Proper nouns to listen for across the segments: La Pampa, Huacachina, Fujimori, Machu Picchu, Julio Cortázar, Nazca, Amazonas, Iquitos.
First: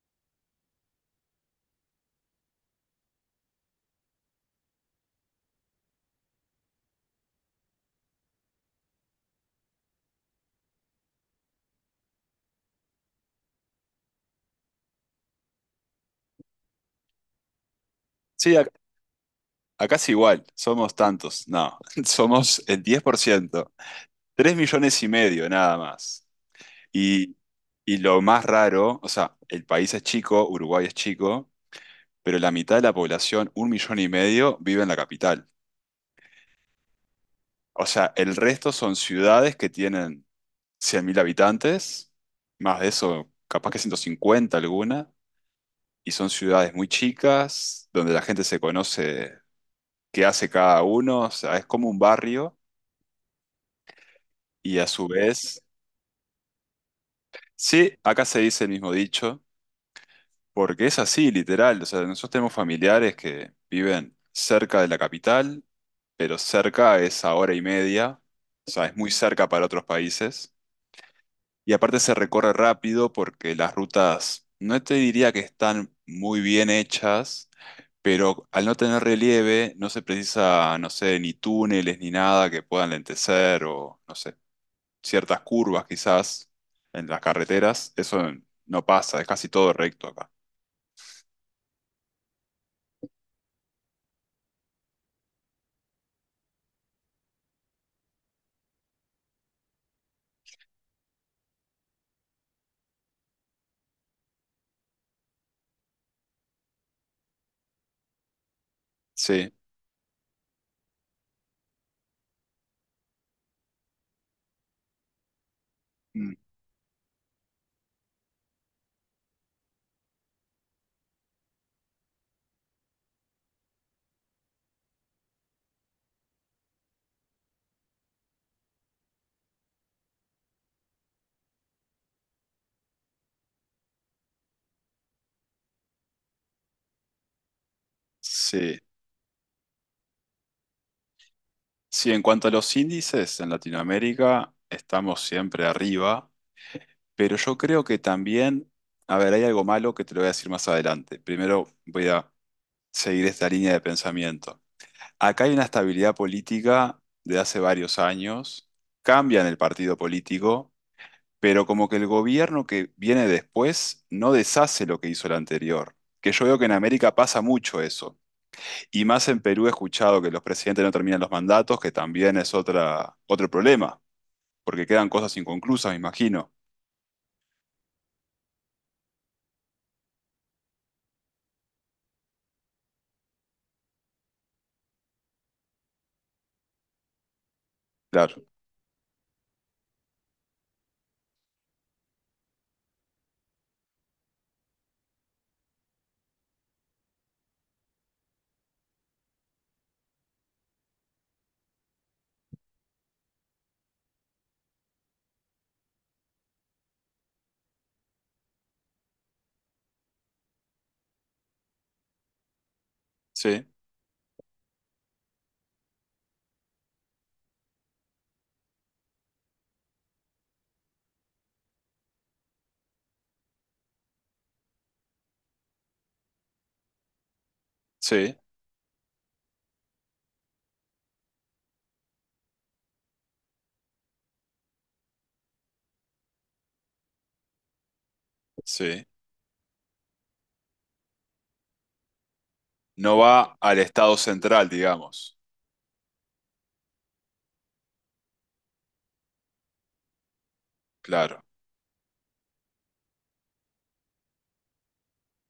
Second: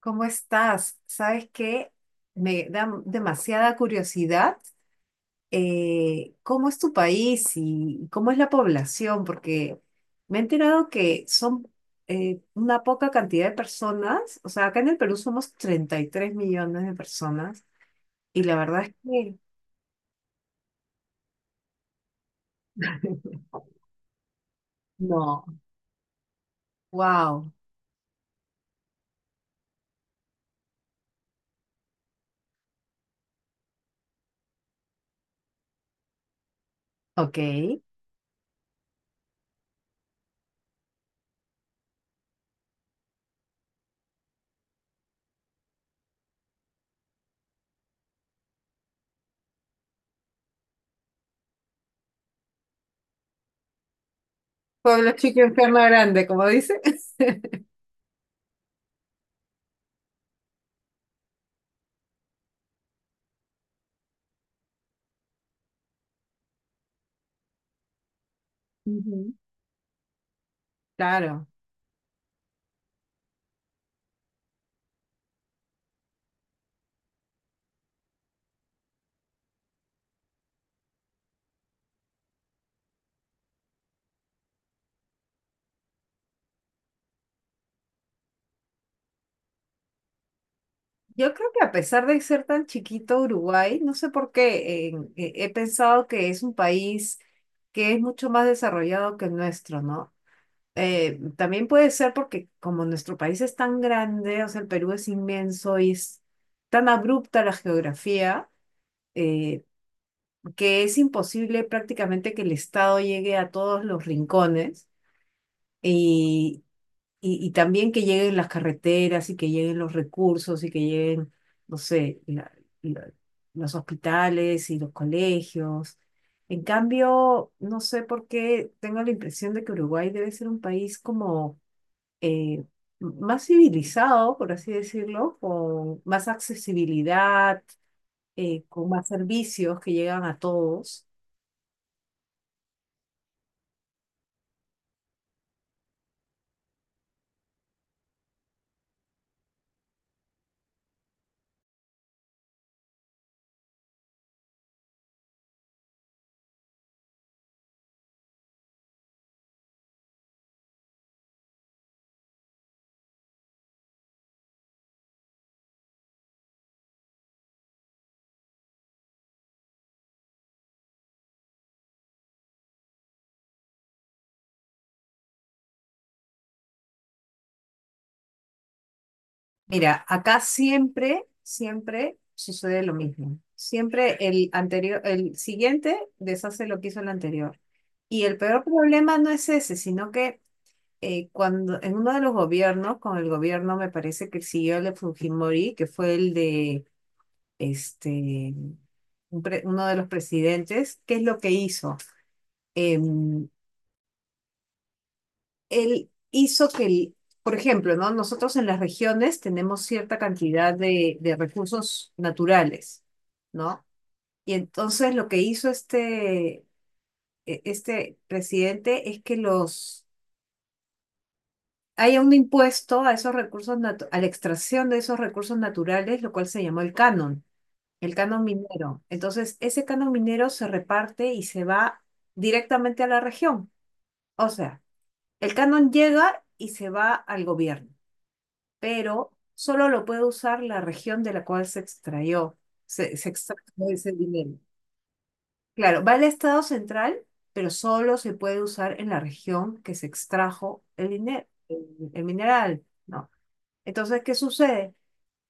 ¿Cómo estás? ¿Sabes qué? Me da demasiada curiosidad. ¿Cómo es tu país y cómo es la población? Porque me he enterado que son una poca cantidad de personas. O sea, acá en el Perú somos 33 millones de personas. Y Sí, la verdad es que acá es igual, somos tantos, no, somos el diez por ciento tres millones y no. medio nada más. Y, Wow. y lo más raro, o sea, el país es chico, Uruguay es chico, pero la mitad de la población, 1,5 millones, vive en la capital. Ok. O sea, el resto son ciudades que tienen 100.000 habitantes, más de eso, capaz que 150 alguna, y son ciudades muy chicas, donde la gente se conoce qué hace cada uno, o sea, es como un barrio. Y a su Pueblo chico, vez, infierno grande, como dice. sí, acá se dice el mismo dicho, porque es así, literal. O sea, nosotros tenemos familiares que viven cerca de la capital, pero cerca es a 1,5 horas, o sea, es muy Ujú. cerca para otros países. Claro. Y aparte se recorre rápido porque las rutas, no te diría que están muy bien hechas, pero al no tener relieve, no se precisa, no sé, ni túneles ni nada que puedan lentecer o, no sé, ciertas curvas quizás en las carreteras, eso no pasa, es casi todo recto acá. Yo creo que a pesar de ser tan chiquito Uruguay, no sé por qué, he pensado que es un país que es mucho más desarrollado que el nuestro, ¿no? También puede ser porque como nuestro país es tan grande, o sea, el Perú es inmenso y es tan abrupta la geografía, Sí. eh, que es imposible prácticamente que el Estado llegue a todos los rincones. Mm. y y también que lleguen las carreteras y que lleguen los recursos y que lleguen, no sé, la- los hospitales y los colegios. En cambio, no sé por qué tengo la impresión de que Uruguay debe ser un país como eh, más civilizado, por así decirlo, con más accesibilidad, Sí, con más servicios que llegan a todos. sí, en cuanto a los índices en Latinoamérica, estamos siempre arriba, pero yo creo que también, a ver, hay algo malo que te lo voy a decir más adelante. Primero voy a seguir esta línea de pensamiento. Acá hay una estabilidad política de hace varios años, cambian el partido político pero como que el gobierno que viene después no deshace lo que hizo el anterior. Que yo veo que en América pasa mucho eso. Y más en Perú he escuchado que los presidentes no terminan los mandatos, que también es otra, otro problema, porque quedan cosas inconclusas, me imagino. Mira, acá siempre, siempre sucede lo mismo. Siempre el anterior, el siguiente deshace lo que hizo el anterior. Y el Claro. peor problema no es ese, sino que cuando en uno de los gobiernos, con el gobierno me parece que siguió el de Fujimori, que fue el de este, uno de los presidentes, ¿qué es lo que hizo? Em, Él hizo que, por ejemplo, ¿no? Nosotros en las regiones tenemos cierta cantidad de recursos naturales, Sí, ¿no? Y entonces lo que hizo este presidente es que los haya un impuesto a esos recursos a la extracción de esos recursos naturales, lo cual se llamó el sí, canon minero. Entonces, ese canon minero se reparte y se va directamente a la región. O sea, el canon llega y se va al gobierno, sí. pero solo lo puede usar la región de la cual se extrayó, No se va extrajo al ese Estado dinero. central, digamos. Claro, va al Estado central, pero solo se puede usar en la región que se extrajo el Claro. dinero, el mineral, ¿no? Entonces, ¿qué sucede?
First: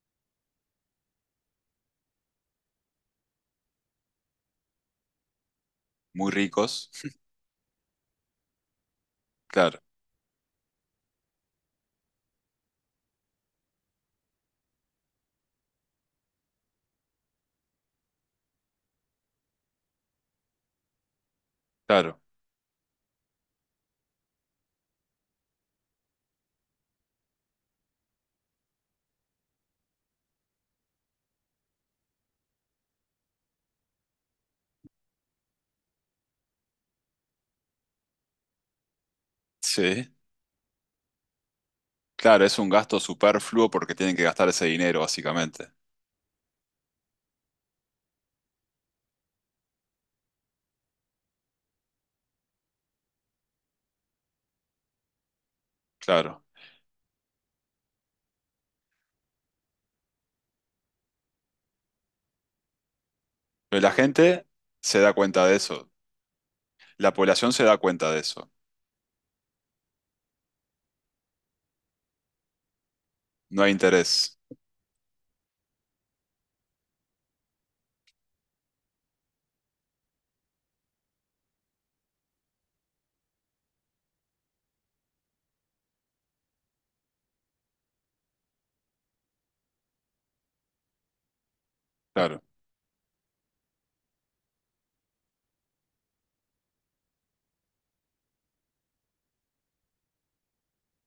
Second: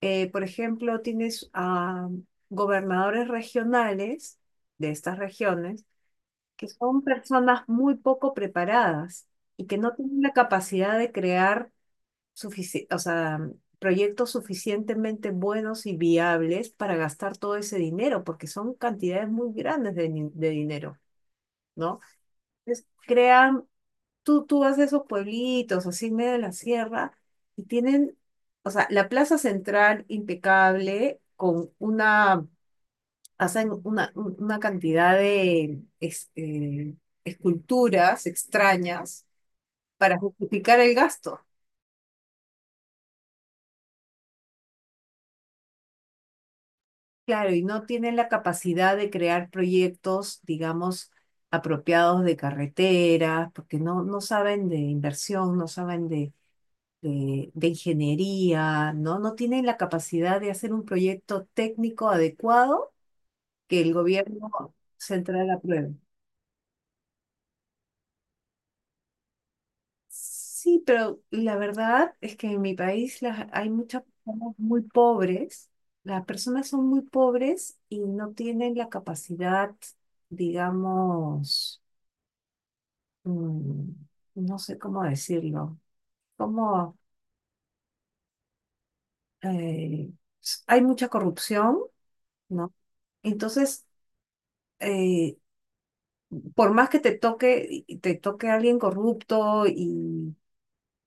Por ejemplo, tienes a gobernadores regionales de estas regiones Muy que ricos. son personas muy poco preparadas y Claro, que no tienen la capacidad de crear o sea, proyectos suficientemente buenos y viables para gastar todo ese dinero, porque son cantidades muy grandes de dinero, ¿no? claro. Entonces, tú vas de esos pueblitos, así en medio de la sierra, y tienen, o sea, la plaza central impecable, con una, hacen una cantidad de esculturas extrañas Sí. para justificar el gasto. Claro, es un gasto superfluo porque tienen que gastar ese dinero, básicamente. Claro, y no tienen la capacidad de crear proyectos, digamos, apropiados de carreteras, porque no saben de inversión, no saben de, Claro. de, de ingeniería, ¿no? No tienen la capacidad de hacer un proyecto técnico adecuado Pero que la el gente gobierno se da cuenta central de eso. apruebe. La población se da cuenta de eso. Sí, pero la verdad es que en mi país No hay hay muchas interés. personas muy pobres, las personas son muy pobres y no tienen la capacidad, digamos, mm, no sé cómo decirlo, como eh, hay mucha corrupción, Claro, ¿no? Entonces, eh, por más que te toque, y te toque alguien corrupto y,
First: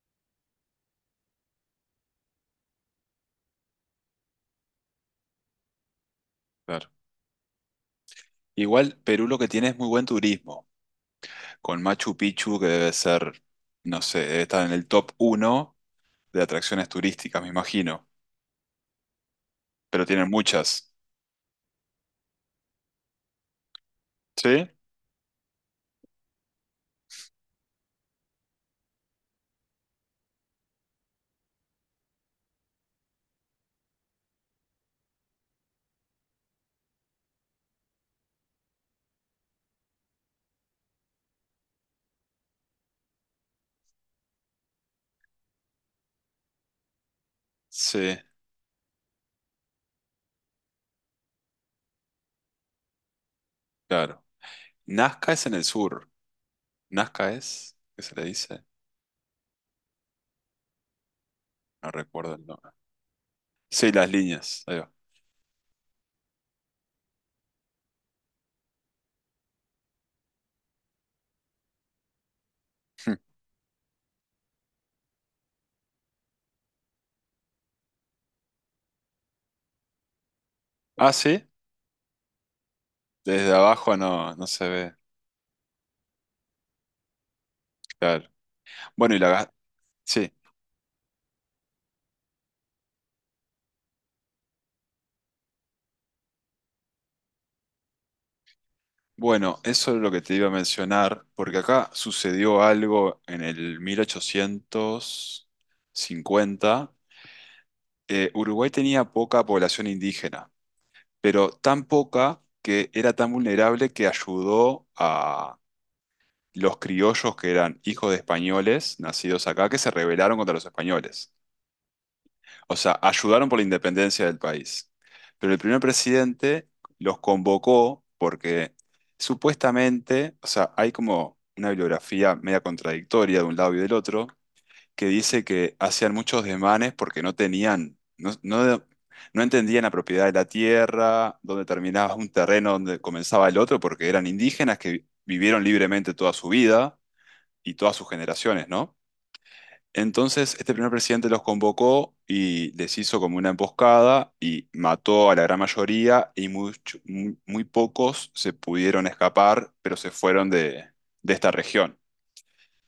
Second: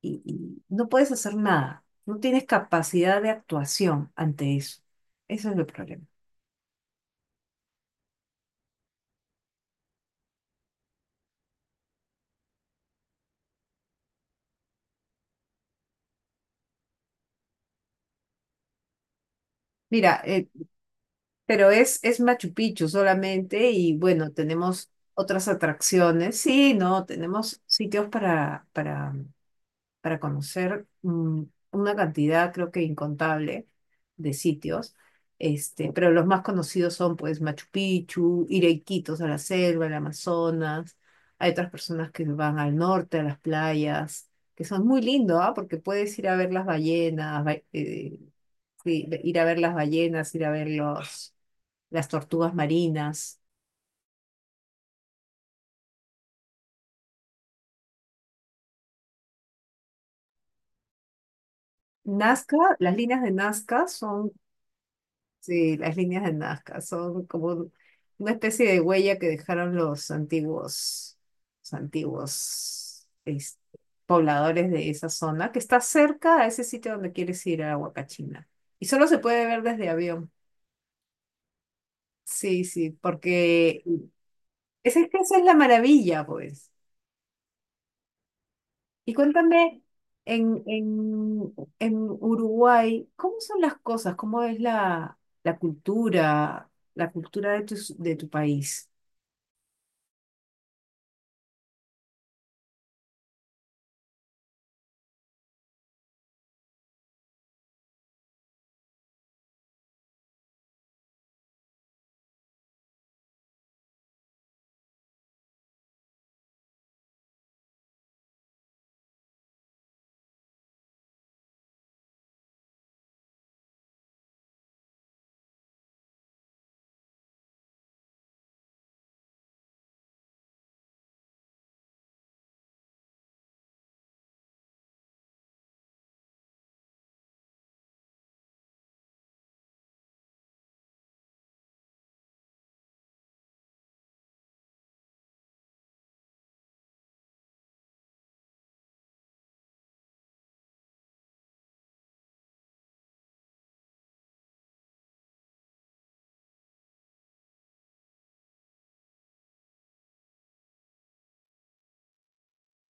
y- y no puedes hacer nada, no tienes capacidad de actuación ante eso. Ese es el problema. claro. Igual Perú lo que tiene es muy buen turismo, con Machu Picchu que debe ser, no sé, debe estar en el top uno de atracciones turísticas, me imagino, pero Mira, tienen muchas. pero es, Machu Picchu solamente y bueno, ¿Sí? tenemos otras atracciones. Sí, no, tenemos sitios para, para conocer una cantidad, creo que incontable, de sitios. Este, pero los más conocidos son pues Machu Picchu, ir a Iquitos, a la selva, al Amazonas. Hay otras personas que van al norte, a las playas, que son muy lindos, ¿ah? Porque puedes ir a ver las ballenas, Sí, sí, ir a ver las ballenas, ir a ver las tortugas marinas. claro. Nazca es en el sur. Nazca es, ¿qué se le dice? No recuerdo el Nazca, nombre. las líneas de Nazca Sí, las son. líneas. Ahí va. Sí, las líneas de Nazca son como una especie de huella que dejaron los antiguos, los antiguos es- pobladores de esa zona, que está cerca a ese sitio donde quieres ir a Huacachina. Y solo se puede ver desde avión. Ah, sí. Sí, sí, Desde porque abajo no, no se esa ve. es que esa es la maravilla, pues. Claro. Y Bueno, y la... cuéntame, sí. en, en, en Uruguay, ¿cómo son las cosas? ¿Cómo es la cultura de tu país? Bueno, eso es lo que te iba a mencionar, porque acá sucedió algo en el 1850. Uruguay tenía poca población indígena, pero tan poca que era tan vulnerable que ayudó a los criollos que eran hijos de españoles nacidos acá que se rebelaron contra los españoles. O sea, ayudaron por la independencia del país. Pero el primer presidente los convocó porque supuestamente, o sea, hay como una bibliografía media contradictoria de un lado y del otro, que dice que hacían muchos desmanes porque no tenían, no entendían la propiedad de la tierra, dónde terminaba un terreno, dónde comenzaba el otro, porque eran indígenas que vivieron libremente toda su vida y todas sus generaciones, ¿no? Entonces, este primer presidente los convocó y les hizo como una emboscada y mató a la gran mayoría y muy, muy pocos se pudieron escapar, pero se fueron de esta región.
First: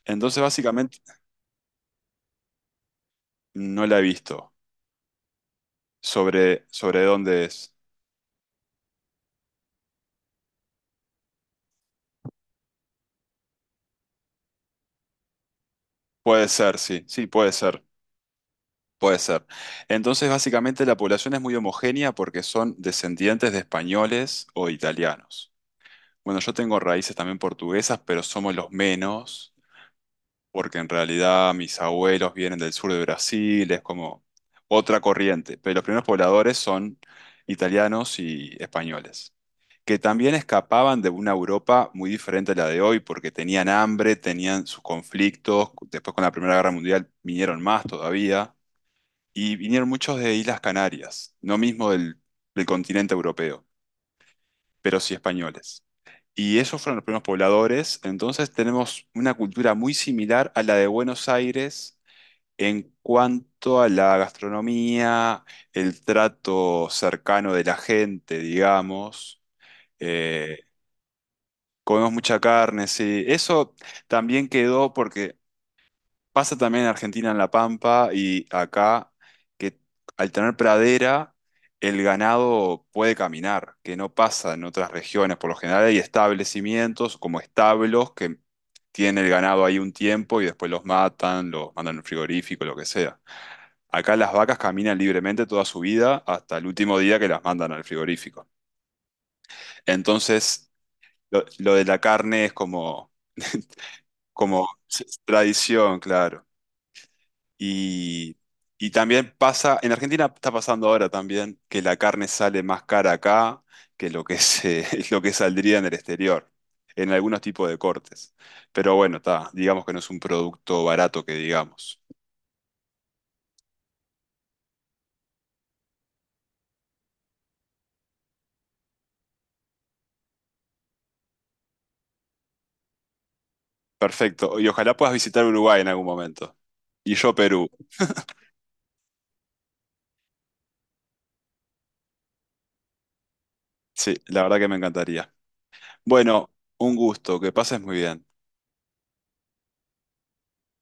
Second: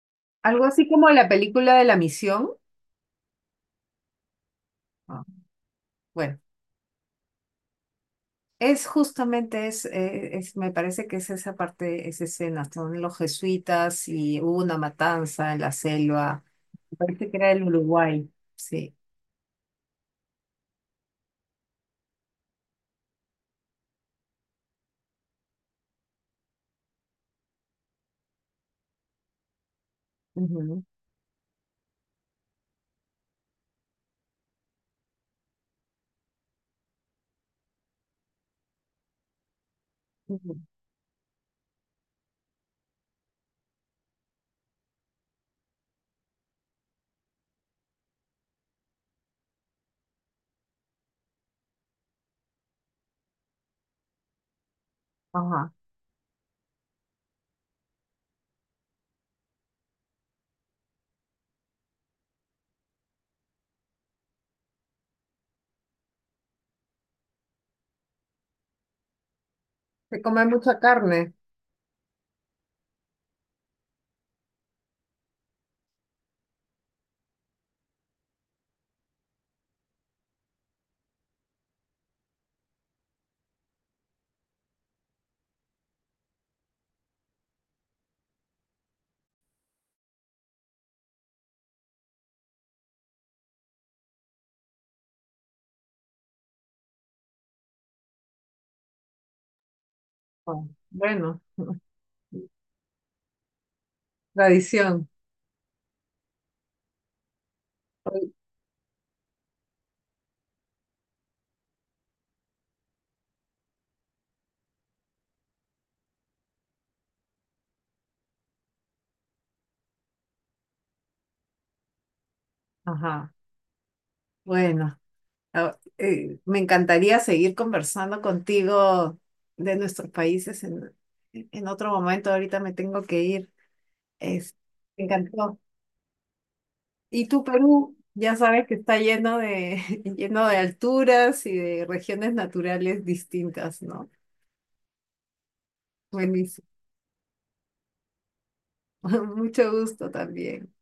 Entonces, Algo así básicamente, como la película de la misión. no la he visto. Ah, bueno, Sobre, sobre dónde es. es justamente, es- me parece que es esa parte, esa escena. Son los jesuitas y hubo una matanza en la selva. Puede ser, Me sí, sí, parece que era puede el ser, Uruguay. Sí. puede ser. Entonces, básicamente, la población es muy homogénea porque son descendientes de españoles o italianos. Bueno, yo tengo raíces también portuguesas, pero somos los menos, porque Ujú, en realidad mis abuelos vienen del sur de Brasil, es como otra corriente, pero los primeros pobladores son italianos y españoles, que también ujú. escapaban de una Europa muy diferente a la de hoy, porque tenían hambre, tenían sus conflictos, después con la Primera Guerra Mundial vinieron más todavía, y vinieron muchos de Islas Canarias, no mismo del, del continente europeo, pero sí Ajá. españoles. Y esos fueron los primeros pobladores, entonces tenemos una cultura muy similar a la de Buenos Aires en cuanto a la gastronomía, el trato cercano de la gente, digamos, Se come eh, mucha carne. comemos mucha carne, sí. Eso también quedó porque pasa también en Argentina, en La Pampa y acá, que al tener pradera, el ganado puede caminar, que no pasa en otras regiones. Por lo general hay establecimientos como establos que tienen el ganado ahí un tiempo y después los matan, los mandan al frigorífico, lo que sea. Acá las vacas caminan libremente toda su vida hasta el último día que las mandan al frigorífico. Ah, Entonces, bueno, lo de la carne es como, como tradición. tradición, claro. Y, y también pasa, en Argentina está pasando ahora también que la carne sale más cara acá que lo que se, lo que saldría en el exterior, en algunos tipos de cortes. Pero bueno, está, digamos que no es un producto barato que digamos. Ajá. Bueno, me encantaría seguir conversando contigo de nuestros países en otro momento. Ahorita me tengo que ir. Es, Perfecto, y ojalá me puedas visitar encantó. Uruguay en algún momento. Y Y yo tú, Perú, Perú, ya sabes que está lleno de, lleno de alturas y de regiones naturales distintas, ¿no? sí, la verdad que me encantaría. Bueno, Buenísimo. un gusto, que pases muy bien. Mucho gusto también.